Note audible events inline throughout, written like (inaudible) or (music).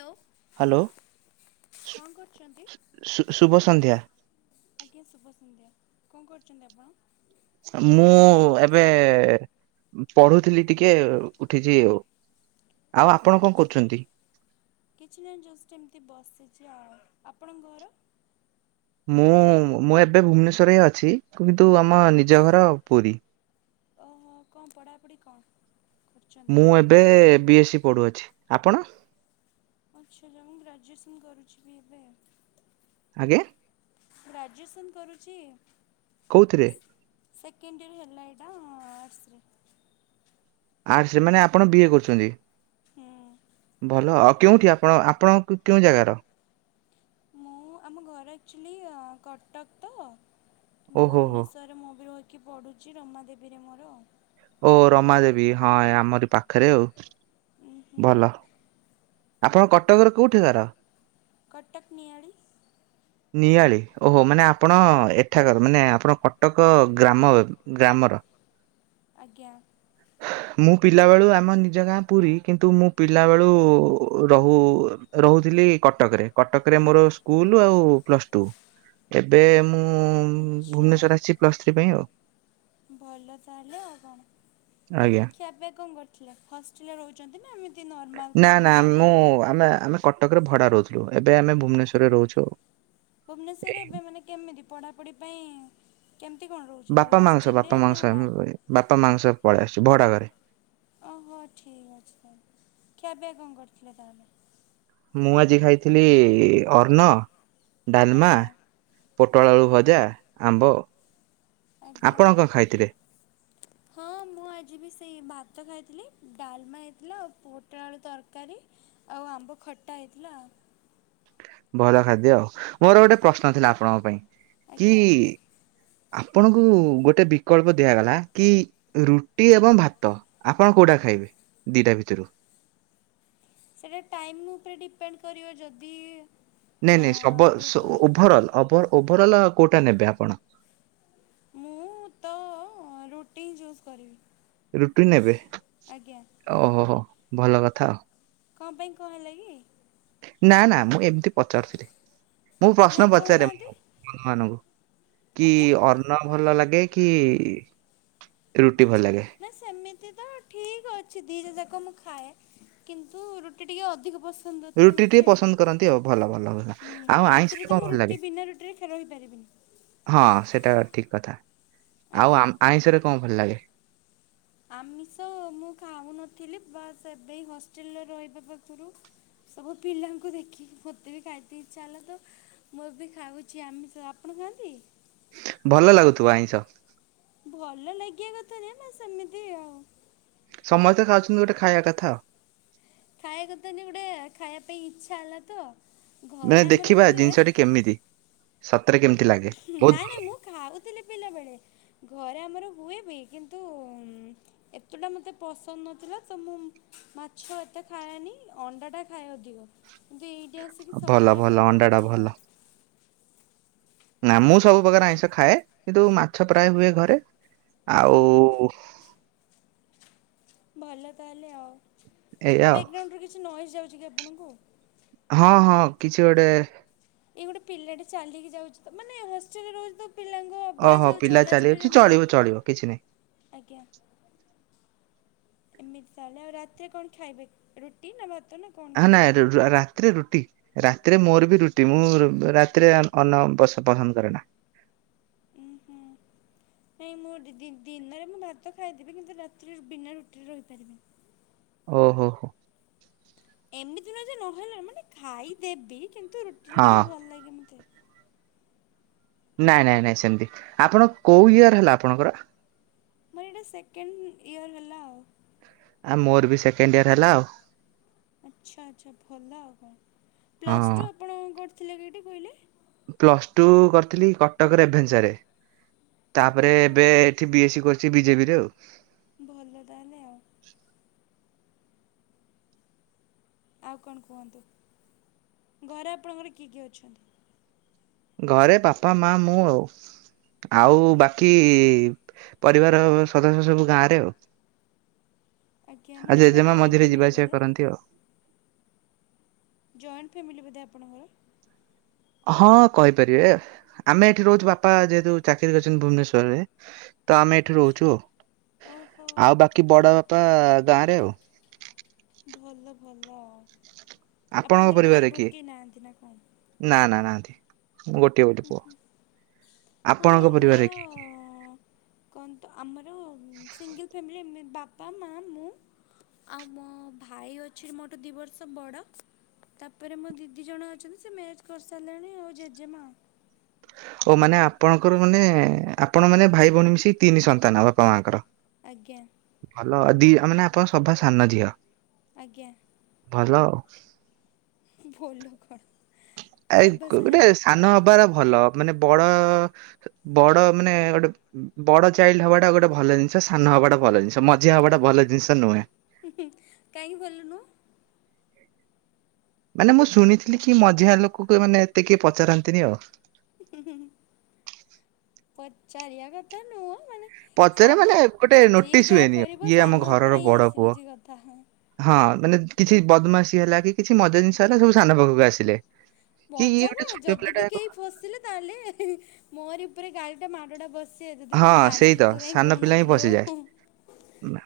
ଟୋ ହ୍ୟାଲୋ। ଶୁ-ଶୁ-ଶୁ-ଶୁଭ ସନ୍ଧ୍ୟା। ଆଜ୍ଞା ଶୁଭ ସନ୍ଧ୍ୟା। କଁ କରୁଚନ୍ତି ଆପଣ? ମୁଁ ଏବେ ପଢୁଥିଲି ଟିକେ ଉଠିଚୀ ଆଉ। ଆଉ ଆପଣ କଁ ଆଚ୍ଛା। କରୁଚନ୍ତି? କିଛି ନାଇଁ ଜଷ୍ଟ୍ ଏମତି ବସିଚି ଆଉ। ଆପଣଙ୍କ ଘର? ମୁଁ ମୁଁ ଏବେ ଭୁବନେଶ୍ଵରରେ ହିଁ ଅଛି। କିନ୍ତୁ ଆମ ନିଜ ଘର ପୁରୀ। ହଁ କଁ ପଢ଼ାପୁଢ଼ି କଁ? ମୁଁ ଏବେ ବି ଏସ୍ ସି ପଢ଼ୁଅଛି, ଆପଣ? ଆଚ୍ଛା ଜଣେ ଗ୍ରାଜୁଏସନ୍ କରୁଛି ବି ଏବେ। ଆଜ୍ଞା? ଗ୍ରାଜୁଏସନ୍ କରୁଚି। କୋଉଥିରେ? ସେକେଣ୍ଡ୍ ଇୟର୍ ହେଲା ଏଇଟା ଆର୍ଟସ୍ ରେ। ଆର୍ଟସ୍ ରେ ମାନେ ଆପଣ ବିଏ କରୁଚନ୍ତି। ହୁଁ। ଭଲ ଆଉ କେଉଁଠି ଆପଣ ଆ ଆପଣଙ୍କୁ କେଉଁ ଜାଗାର? ମୁଁ ଆମ ଘର ଆକ୍ଚୁଲି ଅଁ କଟକ ତ। ଓହୋ ହୋ ଭୁବନେଶ୍ୱରରେ ମୁଁ ବି ରହିକି ପଢ଼ୁଚି ରମା ଦେବୀରେ ମୋର। ଓ ରମା ଦେବୀ ହଁ ଆମରି ପାଖରେ ଆଉ ଉଁ ହୁଁ ଭଲ। ଆପଣ କଟକର କୋଉଠି ଘର? କଟକ ନିଆଳି। ନିଆଳି ଓହୋ ମାନେ ଆପଣ ଏଠାକାର ମାନେ ଆପଣ କଟକ ଗ୍ରାମ ଗ୍ରାମର। ଆଜ୍ଞା। ମୁଁ ପିଲା ବେଳୁ ଆମ ନିଜ ଗାଁ ପୁରୀ କିନ୍ତୁ ମୁଁ ପିଲା ବେଳୁ ରହୁ ରହୁଥିଲି କଟକରେ କଟକରେ ମୋର ସ୍କୁଲ୍ ଆଉ ପ୍ଲସ୍ ଟୁ। ଏବେ ମୁଁ ଆଚ୍ଛା ଭୁବନେଶ୍ୱର ଆସିଛି ପ୍ଲସ୍ ଥ୍ରୀ ପାଇଁ ଆଉ। ଭଲ ତାହେଲେ ଆଉ କଣ। ଆଜ୍ଞା। ଖିଆ ପିଆ କଁ କରିଥିଲେ? ହଷ୍ଟେଲ୍ ରେ ରହୁଛନ୍ତି ନାଁ ଏମିତି ନର୍ମାଲ୍ ନା କେଠି ନା ଭଡ଼ା ମୁଁ ନେଇକି? ଆମେ ଆମେ କଟକରେ ଭଡ଼ା ରହୁଥିଲୁ ଏବେ ଆମେ ଭୁବନେଶ୍ୱରରେ ରହୁଛୁ ଆଉ। ଭୁବନେଶ୍ଵରରେ ଏବେ ମାନେ କେମିତି ପଢ଼ାପଢ଼ି ପାଇଁ କେମିତି କଣ ରହୁଛନ୍ତି? ବାପା ଏବେ ମାଙ୍କ ସହ ହଷ୍ଟେଲ୍ ରେ ବାପା ମାଙ୍କ ନା ସହ ଆମେ ବାହା ବାପା ମାଙ୍କ ସ ପଳେଇ ଆସିଛି ଭଡା ଘରେ। ଓହୋ! ଠିକ୍ ଅଛି ତାହେଲେ, ଖିଆପିଆ କଣ କରିଥିଲେ ତାହେଲେ? ମୁଁ ଆଜି ଖାଇଥିଲି ଅର୍ଣ୍ଣ, ଡାଲମା ଆଜ୍ଞା ପୋଟଳ ଆଳୁ ଭଜା, ଆମ୍ବ। ଆଜ୍ଞା। ଆପଣ କଣ ଖାଇଥିଲେ? ହଁ ମୁଁ ଆଜି ବି ସେଇ ଭାତ ଖାଇଥିଲି, ଡାଲମା ହେଇଥିଲା, ଆଉ ପୋଟଳ ଆଳୁ ତରକାରୀ। ଆଉ ଆମ୍ବ ଖଟା ହେଇଥିଲା। ଭଲ ଖାଦ୍ୟ ଆଉ, ମୋର ଗୋଟେ ପ୍ରଶ୍ନ ଥିଲା ଆପଣଙ୍କ ପାଇଁ? କି ଆଜ୍ଞା। ଆପଣଙ୍କୁ ଗୋଟେ ବିକଳ୍ପ ଦିଆଗଲା କି ରୁଟି ଏବଂ ଭାତ। ଆପଣ କୋଉଟା ଖାଇବେ ଦିଟା ଭିତରୁ? ସେଇଟା ଟାଇମ୍ ଉପରେ ଡିପେଣ୍ଡ କରିବ ଯଦି ନାଇଁ ନାଇଁ ସବ ଦୁପହର ସ-ଓ-ଉଭରଲ୍ ଓଭର ଉଭରଲ କୋଉଟା ନେବେ ଆପଣ? ମୁଁ ତ ରୁଟି ହିଁ ଚୁସ୍ କରିବି। ରୁଟି ନେବେ ଆଜ୍ଞା। ଓହୋ ହୋ ଭଲ କଥା ଆଉ। କଣ ପାଇଁ କଣ କହିଲେ କି? ନା ନା ମୁଁ ଏମତି ପଚାରୁଥିଲି। ମୁଁ ପ୍ରଶ୍ନ ନାଇଁ ପଚାରେ। କହୁନାହାନ୍ତି ମୁଁ ବନ୍ଧୁ ମାନଙ୍କୁ କି ଆଜ୍ଞା। ଅର୍ଣ୍ଣ ଭଲ ଲାଗେ କି ରୁଟି ଭଲ ଆଚ୍ଛା ଲାଗେ? ନା ସେମି ତି ତ ଠିକ ଅଛି, ଦିଟା ଯାକ ମୁଁ ଖାଏ। କିନ୍ତୁ ରୁଟି ଟିକେ ଅଧିକ ପସ ନ୍ଦତେ ରୁଟି ଟିକେ ମୋତେ। ପସନ୍ଦ କରନ୍ତି ଆଉ ଭଲ ଭଲ ଭଲ। ହୁଁ, ଆଉ ଆଇଁଷରେ ରାତିରେ ତ କଣ ମୁଁ ଭଲ ଲାଗେ? ରୁଟି, ବିନା ରୁଟିରେ ଖେ ରପାରିବିନି। ହଁ ସେଟା ଠିକ କଥା। ଆଉ ଆଜ୍ଞା। ଆମ୍ ଆଇଁଷରେ କଣ ଭଲ ଲାଗେ? ଆମିଷ ମୁଁ ଖାଉନଥିଲି। ବାସ୍ ଏବେ ଏଇ ହଷ୍ଟେଲ୍ ରେ ରହିବା ପାଖରୁ ସବୁ ପିଲାଙ୍କୁ ଦେଖିକି ମୋତେ ବି ଖାଇତେ ଇଚ୍ଛା ହେଲା ତ ମୁଁ ବି ଖାଉଛି ଆମିଷ। ଆପଣ ଖାଆନ୍ତି? ଭଲ ଲାଗୁଥିବ ଆଇଁଷ? ଭଲ ଲାଗିବା କଥା ନୁହେ ବାସ୍ ସେମିତି ଆଉ। ସମସ୍ତେ ଖାଉଛନ୍ତି ଗୋଟେ ଖାଇବା କଥା। ଖାଇଆକୁ ତ ଏମତି ଗୋଟେ ଖାଇବା ପାଇଁ ଇଚ୍ଛା ହେଲା ତ। ଘରେ ମାନେ ଆମର ଦେଖିବା ହୁଏ ଜିନିଷଟି କେମିତି? ସତରେ କେମିତି ଲାଗେ? ବହୁତ ଭଲ। ଖାଉଥିଲେ ପିଲାବେେଳେ, ଘରେ ଆମର ହୁଏ ବି। କିନ୍ତୁ ଉଁ, ଏତେଟା ମୋତେ ପସନ୍ଦ ନଥିଲା। ତ ମୁଁ ମାଛ ଏତେ ଖାଏନି। ଅଣ୍ଡାଟା ଖାଏ ଅଧିକ। କିନ୍ତୁ ଏଇଠି ଆସିକି ଭଲ ସବୁ ଟାଇପ୍ ଭଲ ର ଅଣ୍ଡା ଟା ଖାଉଛି ଭଲ। ଆଉ। ନା ମୁଁ ସବୁ ପ୍ରକାର ଆଇଁଷ ଖାଏ। କିନ୍ତୁ ମାଛ ପ୍ରାୟ ହୁଏ ଘରେ। ଉଁ ଆଉ ହୁଁ ଭଲ ତାହେଲେ ଆଉ। ଏଇଆ ଆଉ। ବ୍ୟାଗ୍ ଗ୍ରାଉଣ୍ଡରୁ କିଛି ନଏଜ୍ ଯାଉଛି କି ଆପଣଙ୍କୁ? ହଁ, ହଁ କିଛି ଗୋଟେ ଏଇ ଗୋଟେ ପିଲାଟେ ଚାଲିକି ଯାଉଛି ତ, ମାନେ ହଷ୍ଟେଲ୍ ରେ ରହୁଛି ତ ପିଲାଙ୍କ ଆବାଜ ଓହୋ! ଆଉ ପିଲା ଚାଲି ଚଲାଚଲିରେ ଅଛି, ଏମିତି ଚଳିବ ଚଳିବ କିଛି ନାହିଁ। ଆଜ୍ଞା। ଏମିତି ତାହେଲେ, ଆଉ ରାତିରେ କଣ ଖାଇବେ? ରୁଟି ନା ଭାତ ନା କଣ ହା କେମିତି? ନାଇ ରୁ-ର-ରା ତିରେ ରୁଟି, ରାତିରେ ମୋର ବି ରୁଟି ମୁଁ ରୁ-ରାତିରେ ଅ, ଅନ୍ନ ପ-ପସନ୍ଦ କରେ ନା। ଉଁ ହୁଁ। ନାଇଁ ମୁଁ ଡି-ଦି- ଦିନରେ ମୁଁ ଭାତ ଖାଇଦେବି। କିନ୍ତୁ ରାତିରେ ବିନା ରୁଟିରେ ରହିପାରିବିନି। ଓହୋ! ହୋ। ଏମିତି ନୁହଁ ଯେ ନହେଲେ ମାନେ ଖାଇଦେବି କିନ୍ତୁ ରୁଟି ଟା ହଁ ଟିକେ ଭଲ ଲାଗେ ମୋତେ। ନାଇ, ନାଇ, ନାଇ ସେମତି, ଆପଣ କୋଉ ଇୟର୍ ହେଲା ଆପଣଙ୍କର? ମୋର ଏଇଟା ସେକେଣ୍ଡ ଇୟର୍ ହେଲା ଆଉ। ଆ, ମୋର ବି ସେକେଣ୍ଡ ଇୟର୍ ହେଲା ଆଉ। ଆଛା ଆଛା, ଭଲ ଆଉ କଣ ପ୍ଲସ୍ ହଁ ଟୁ ଆପଣ କଣ ଥିଲେ କେଇଠି କହିଲେ? ପ୍ଲସ ଟୁ କରିଥିଲି କଟକ ରେଭେ। ତାପରେ ଓହୋ। ଏବେ ଏଠି ବି ଏସ୍ ସ କରି। ବିଜେପ ରେ ଆଉ ଭଲ ତାହେଲେ ଆଉ। ଆଉ କଣ କୁହନ୍ତୁ? ଘରେ ବାପା ମା ମୁଁ ଆଉ। ଆଉ ବାକି ପରିବାର ସଦସ୍ୟ ସବୁ ଗାଁ ରେ ଆଉ। ଆଜ୍ଞା ଆ ମାନେ ଆପଣ ଜେଜେମା ଜଏଣ୍ଟ ମଝିରେ ଫ୍ୟାମିଲି ଯିବା ଆସିବା ବୋଧେ କରନ୍ତି ଆଉ। ଜଏଣ୍ଟ ଫ୍ୟାମିଲି ବୋଧେ ଆପଣଙ୍କର? ହଁ କହିପାରିବେ, ଆମେ ଏଠି ରହୁଛୁ ବାପା ଯେହେତୁ ଚାକିରି କରିଛନ୍ତି ଭୁବନେଶ୍ୱରରେ। ତ ଆମେ ଏଇଠି ରହୁଛୁ ଉ, ଓହୋ ଆ ଆଉ ବାକି ବଡ ବାପା ଗାଁରେ ଆଉ। ଭଲ ଭଲ ଆ, ଆପଣଙ୍କ ଆପଣଙ୍କର ଭାଇ ପରିବାରରେ କିଏ ଭଉଣୀ କେହି ନାହାନ୍ତି ନା କଣ? ନା ନା ନାହାନ୍ତି, ମୁଁ ଗୋଟିଏ ବୋଲି ପୁଅ। ହଁ ଆପଣଙ୍କ ପରିବାରରେ କିଏ କିଏ? କଣତ, ଆମର ସିଙ୍ଗଲ ଫ୍ୟାମିଲି ବାପା ମା ମୁଁ। ଆଉ ମୋ ଭାଇ ଅଛି ମୋଠୁ ଦିଇ ବର୍ଷ ବଡ଼। ତାପରେ ମୋ ଦିଦି ଜଣ ଅଛନ୍ତି, ସେ ମ୍ୟାରେଜ କରିସାରିଲେଣି, ଆଉ ଜେଜେମା। ଓ ମାନେ ଆପଣଙ୍କର ମାନେ ଆପଣ ମାନେ ଭାଇ ଭଉଣୀ ମିଶିକି ତିନି ସନ୍ତାନ ଆଉ ବାପା ମାଙ୍କର। ଆଜ୍ଞା। ଭଲ ଦି ମାନେ ଆପଣ ସଭା ସାନ ଝିଅ। ଆଜ୍ଞା। ଭଲ ଆଉ। ଭୋଲ କଣ? ଆ ଗୋଟେ ସାନ ହବାର ଭଲ, ମାନେ ବଡ ବଡ ମାନେ ଗୋଟେ ବଡ ଚାଇଲ୍ଡ ହବାଟା ଗୋଟେ ଭଲ ଜିନିଷ, ସାନ ହବା ଟା ଭଲ ଜିନିଷ, ମଝିଆ ହବାଟା ଭଲ ଜିନିଷ ନୁହେଁ। କାଇଁ ଭଲ ନୁ? ମାନେ ମୁଁ ଶୁଣିଥିଲି କି ମଝିଆ ଲୋକକୁ ମାନେ ଏତେ କିଏ ପଚାରନ୍ତିନି ଆଉ। ପଚାରିବା କଥା ନୁହଁ ମାନେ ପଚାରେ ମାନେ ସାନ, ଗୋଟେ ଯିଏ ନୋଟିସ ଯାହା ହୁଏନି ଆଉ। କରିବ ଇଏ ଆମ ସାନ ଘରର ଉପରେ ହିଁ ବଡ ପୁଅ। ଆସିଯାଉଛି କଥା। ହଁ ମାନେ କିଛି ବଦମାସି ହେଲା କି କିଛି ମଜା ଜିନିଷ ହେଲା ସବୁ ସାନ ପାଖକୁ ଆସିଲେ। କି ଇଏ ମଜା ଗୋଟେ କଣ? ଛୋଟ ଯଦି ପିଲାଟା ବି କ କେହି ଫସିଲେ ତାହେଲେ ମୋରି ଉପରେ ଗାଳିଟା ମାଡ଼ଟା ବସ ସେ ଦିଦି ତୁ ହଁ ସେଇ ତ ଜାଣିଥିଲୁ ତୁ କାଇ ସାନ ପିଲା ହିଁ କହୁନଥିଲୁ ପଶିଯାଏ।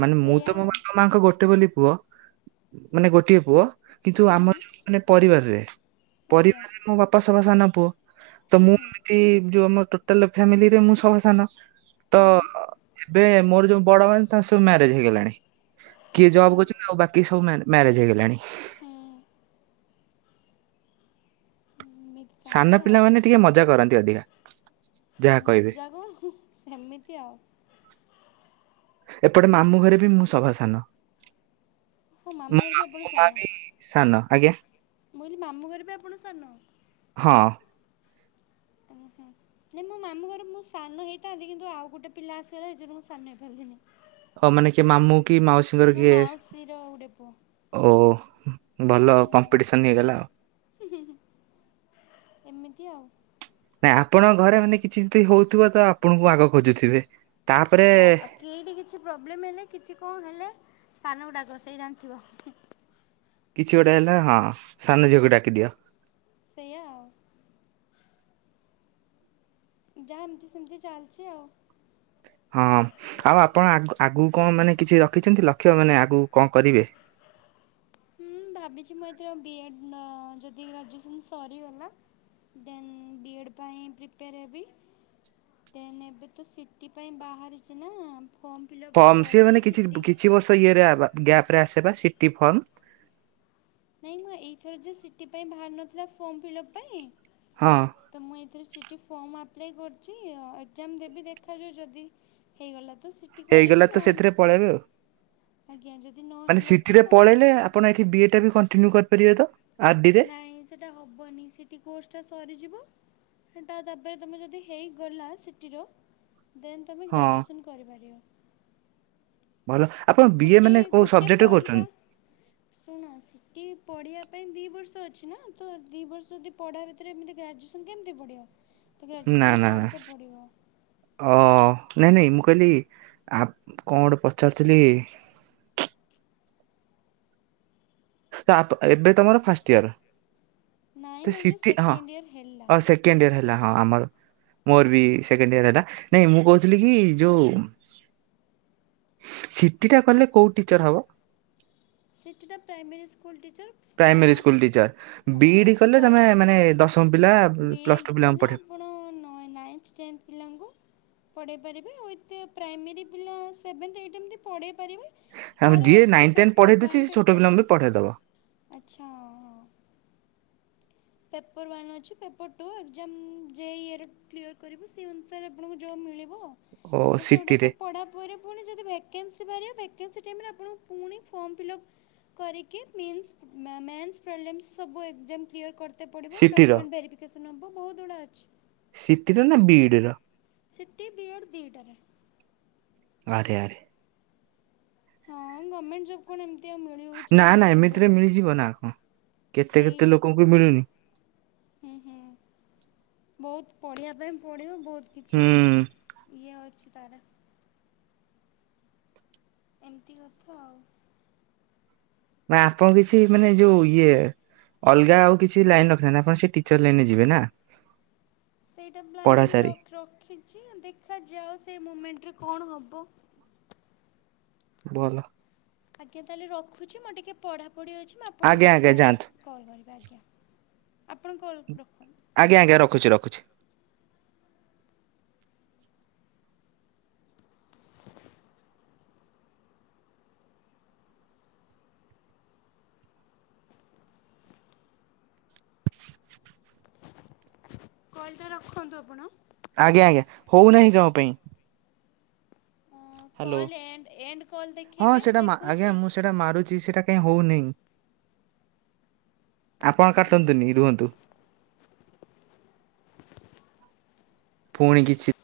ମାନେ ମୁଁ ତ ସେଇୟା ମୋ ବାପା ମାଙ୍କ ଗୋଟେ ବୋଲି ପୁଅ, ମାନେ ଗୋଟିଏ ପୁଅ। କିନ୍ତୁ ଆମର ହୁଁ ଯୋଉ ମାନେ ପରିବାରରେ, ଆଜ୍ଞା ପରିବାରରେ ମୋ ବାପା ସଭା ସାନ ପୁଅ। ତ ହୁଁ ମୁଁ ହୁଁ ଏମତି ଯୋଉ ଆମ ଟୋଟାଲ ଫ୍ୟାମିଲିରେ ମୁଁ ସଭା ସାନ। ତ ହୁଁ ଏବେ ମୋର ଯୋଉ ବଡ ଭାଇ ତାଙ୍କ ସବୁ ମ୍ୟାରେଜ ହେଇଗଲାଣି। କିଏ ଆଚ୍ଛା ଜବ୍ କରୁଛନ୍ତି ଆଉ ବାକି ସବୁ ମ୍ୟାରେଜ ହେଇଗଲାଣି। ହୁଁ ଉ ଏମିତି। ସାନ ତାହେଲେ ଆଉ ପିଲାମାନେ ଟିକେ ମଜା କରନ୍ତି ଅଧିକା। ଯାହା କହିବେ ମଜା ହୋଉ, ସେମିତି ଆଉ। ଏପଟେ ମାମୁଁ ଘରେ ବି ମୁଁ ସଭା ସାନ, ହଁ ମାମୁଁ ମୋ ଘରେ ବି ଆପଣ ମ ମା ସାନ ବି ସାନ ଆଜ୍ଞା। ମୁଁ କହିଲି ମାମୁଁ ଘରେ ବି ଆପଣ ସାନ? ହଁ ଅ। ଉଁ ହୁଁ। ନାଇଁ ମୋ ମାମୁ ଘରେ ମୁଁ ସାନ ହେଇଥାନ୍ତି, କିନ୍ତୁ ଆଉ ଗୋଟେ ପିଲା ଆସଗଲା ଏଥିରୁ ମୁଁ ସାନ ହେଇପାରିଲିନି। ଆଉ ମାନେ କିଏ ମାମୁଁ କି ମାଉସୀଙ୍କର ନା କିଏ? ମାଉସୀର ଗୋଟେ ପୁଅ ଓ ଭଲ ହୁଁ କମ୍ପିଟିସନ ହେଇଗଲା ଆଉ। ଏମିତି ଆଉ। ନାଇଁ ଆପଣଙ୍କ ଘରେ ମାନେ କିଛି ଯମତି ହ--ଉଥିବ ତ ଆପଣଙ୍କୁ ଆଗ ଖୋଜୁଥିବେ, ତାପରେ କେହି ବି କିଛି ପ୍ରୋବେଲଏମ୍ ହେଲେ କିଛି କଣ ହେଲେ ସାନ କୁ ଡାକିବ ସେଇ ଜାଣିଥିବ। କିଛି ଗୋଟେ ହେଲା ହଁ ସାନଝିଅକୁ ଡାକିଦିଅ ସେୟା ଆଉ ଯାହା ଏମିତି ସେମିତି ଚାଲିଛି ଆଉ। ହଁ ଆଉ ଆପଣ ଆଗ ଆଗକୁ କଣ ମାନେ କିଛି ରଖିଛନ୍ତି ଲକ୍ଷ୍ୟ ମାନେ ଆଗକୁ କଣ କରିବେ? (inaudible) ହୁଁ ଭାବିଛି ମୁଁ ଏଥିରେ ବିଏଡ଼୍ ଅ ଯଦି ଗ୍ରାଜୁଏସନ୍ ସରିଗଲା ଦେନ୍ ବିଏଡ଼୍ ପାଇଁ ପ୍ରିପେୟାର୍ ହେବି। ଦେନ୍ ଏବେ ତ ସିଟି ପାଇଁ ବାହାରିଛି ନା ଫର୍ମ ଫିଲ୍ଅପ ମୁଁ ଫର୍ମ ସିଏ ମାନେ କରିଛି କିଛି ସିଟି କିଛି ବର୍ଷ ଇଏରେ ଆ ଗ୍ୟାଫ୍ ରେ ଆସେବା ସିଟି ଫର୍ମ ନାଇଁ ମୁଁ ଏଇଥର ଯେଉ ସିଟି ପାଇଁ ବାହାରୁ ନଥିଲା ଫର୍ମ ଫିଲ୍ଅପ୍ ପାଇଁ ହଁ ତ ମୁଁ ଏଇଥିରେ ସିଟି ଫର୍ମ ଆପ୍ଲାଏ କରିଛି ଅ ଏକ୍ଜାମ ଦେବି ଦେଖାଯାଉ ଯଦି ହେଇଗଲା ତ ସିଟି ହେଇଗଲା କରିବି ତ ନହେଲେ ସେଥିରେ ପଳେଇବେ ଆଉ। ଆଜ୍ଞା ଯଦି ମାନେ ନହେଲା ତ ସିଟିରେ ତାହେଲେ ପଳେଇଲେ ଆପଣ ଏଇଠି ବିଏଟା ବି କଣ୍ଟିନ୍ୟୁ କରିପାରିବେ ତ? ଆର ଡି ରେ? ନାଇଁ ସେଟା ହବନି ସିଟି କୋର୍ସ ଟା ସରିଯିବ ହେଟା ତାପରେ ତମେ ଯଦି ହେଇଗଲା ସିଟିର ଦେନ୍ ତମେ ହଁ ଗ୍ରାଜୁଏସନ୍ କରିପାରିବ। ଭଲ ଆପଣ ବିଏ କୁଟି ମାନେ କୋଉ ଗୋଟେ ସବଜେକ୍ଟରେ ପଢିବା। କରୁଛନ୍ତି? ଶୁଣ ସିଟି ପଢିବା ପାଇଁ ଦି ଦୁ ବର୍ଷ ଅଛି ନା ତ ଦି ବର୍ଷ ଯଦି ପଢ଼ା ଭିତରେ ଏମିତି ଗ୍ରାଜୁଏସନ୍ କେମିତି ପଢିବ? ନା ନା ନା ଓ ନାଇଁ ନାଇଁ ମୁଁ କହିଲି ଆପ କଣ ଗୋଟେ ପଚାରୁଥିଲି ତ (unintelligible) ଆପ ଏବେ ତମର ଫାଷ୍ଟ ଇୟର। ନାଇଁମ ଏଇଟା ସେକେଣ୍ଡ ଇୟର ହେଲା। ସେକେଣ୍ଡଇୟର ହେଲା ହଁ ଆମର। ମୋର ବି ସେକେଣ୍ଡ ଇୟର ହେଲା ନାଇଁ ମୁଁ କହୁଥିଲି କି ଯୋଉ ସିଟିଟା କଲେ କୋଉ ଟିଚର ହବ? ସିଟିଟା primary school teacher. Primary school teacher BEd କଲେ ତମେ ଫାଷ୍ଟରୁ ମାନେ ଦଶମ ପିଲା ବି ଏଡ଼୍ ପ୍ଲସଟୁ ପିଲାଙ୍କୁ କଲେ ପଢେଇ ଆପଣ ନଏ ନାଇନ୍ଥ ଟେନ୍ଥ ପିଲାଙ୍କୁ ପଢେଇ ପାରିବେ ଆଉ ଏତେ ପ୍ରାଇମେରୀ ପିଲା ସେଭେନ୍ଥ ଏଇଟ୍ ଏମିତି ପଢେଇ ପାରିବେ। ଆଉ ତାର ଯିଏ ଅଛି ନାଇନ ଟେନ ପେପର୍ ପଢେଇ ଦେଉଛି ୱାନ୍ ସେ ଛୋଟ ପେପର୍ ପିଲାଙ୍କୁ ଟୁ ବି ପଢେଇଦବ। ଆଚ୍ଛା ହଁ ହଁ ପେପର୍ ୱାନ୍ ଅଛି ପେପର୍ ଟୁ ଏକ୍ସାଆମ୍ ଯେ ଇଏର କ୍ଲିୟର କରିବୁ ସେହି ଅନୁସାରେ ଆପଣଙ୍କୁ ଜବ୍ ମିଳିବ ଓ ତ ସେଉଡା ସିଟିରେ ସଵ୍ ପଢ଼ା ପରେ ପୁଣି ଯଦି ଭ୍ୟାକେଏନ୍ସି ବାହାରିବ ଭ୍ୟାକେଏନ୍ସି ଟିମ୍ ରେ ଆପଣଙ୍କୁ ପୁଣି ଫର୍ମଫିଲପ୍ କରିକି ମିନସ ମେ-ମେନ୍ସ ପ୍ରୋବ୍ଲେମ୍ ସବୁ ଏକଜମ୍ କ୍ଲିୟର କ ରିତେ ପଡ଼ିବ ସିଟିର ଡକମେଣ୍ଟ ଭେରିଫିକେସନ୍ ହେବ ବହୁତ ଗୁଡ଼ା ଅଛି। ସିଟିରେ ନା ବିଡିର? ସିଟି ବିଏଡ ଦିଟାରେ ଆରେ ଆରେ ହଁ ଗମେଣ୍ଟ ଜବ କଣ ଏମତି ଆଉ ମିଳିବ ବି ନା ନା ଏମିତିରେ ମିଳିଯିବ ନା କଣ କେତେ ସେଇ କେତେ ଲୋକଙ୍କୁ ମିଳୁନି। ହୁଁ ହୁଁ ବହୁତ ପଢ଼ିବା ପାଇଁ ପଡ଼ିବ ବହୁତ କିଛି ହୁଁ ଇଏ ଅଛି ତାରା ଏମିତି କଥା ଆଉ ମା ଆପଣ କିଛି ମାନେ ଯୋଉ ଇଏ ଅଲଗା ଆଉ କିଛି ଲାଇନ ରଖିନାହାନ୍ତି ଆପଣ ସେ ଟିଚର ଲାଇନେ ଯିବେ ନା। ସେଇଟା ପଢା ପ୍ଲାନିଂ ସାରି ଲଖ ରଖିଛି ଦେଖାଯାଉ ସେ ମୁମେଣ୍ଟରେ କଣ ହବ। କୁହନ୍ତୁ। ଆଜ୍ଞା ତାହେଲେ ରଖୁଛି ମୋର ଟିକେ ପଢାପଢି ଅଛି ମୁଁ ଆପଣଙ୍କୁ ଆଜ୍ଞା ଆଜ୍ଞା ପରେ ଯାଆନ୍ତୁ କଲ୍ କରିବେ ଆଜ୍ଞା ଆପଣ କଲ୍ ରଖନ୍ତୁ। ଆଜ୍ଞ ଆଜ୍ଞା ରଖୁଛି ରଖୁଛି। କଲ୍ ଟା ରଖନ୍ତୁ ଆପଣ। ଆଜ୍ଞା ଆଜ୍ଞା ହଉନାହିଁ କଣ ପାଇଁ? Hello call end end call ଦେଖିବେ ଦେଖଉଛି? ସେଟା ମାରୁଛି ସେଇଟା କାଇଁ ହଉନିଁ। ଆପଣ କାଟନ୍ତୁନି ରୁହନ୍ତୁ। ଫୁଣି କିିଛି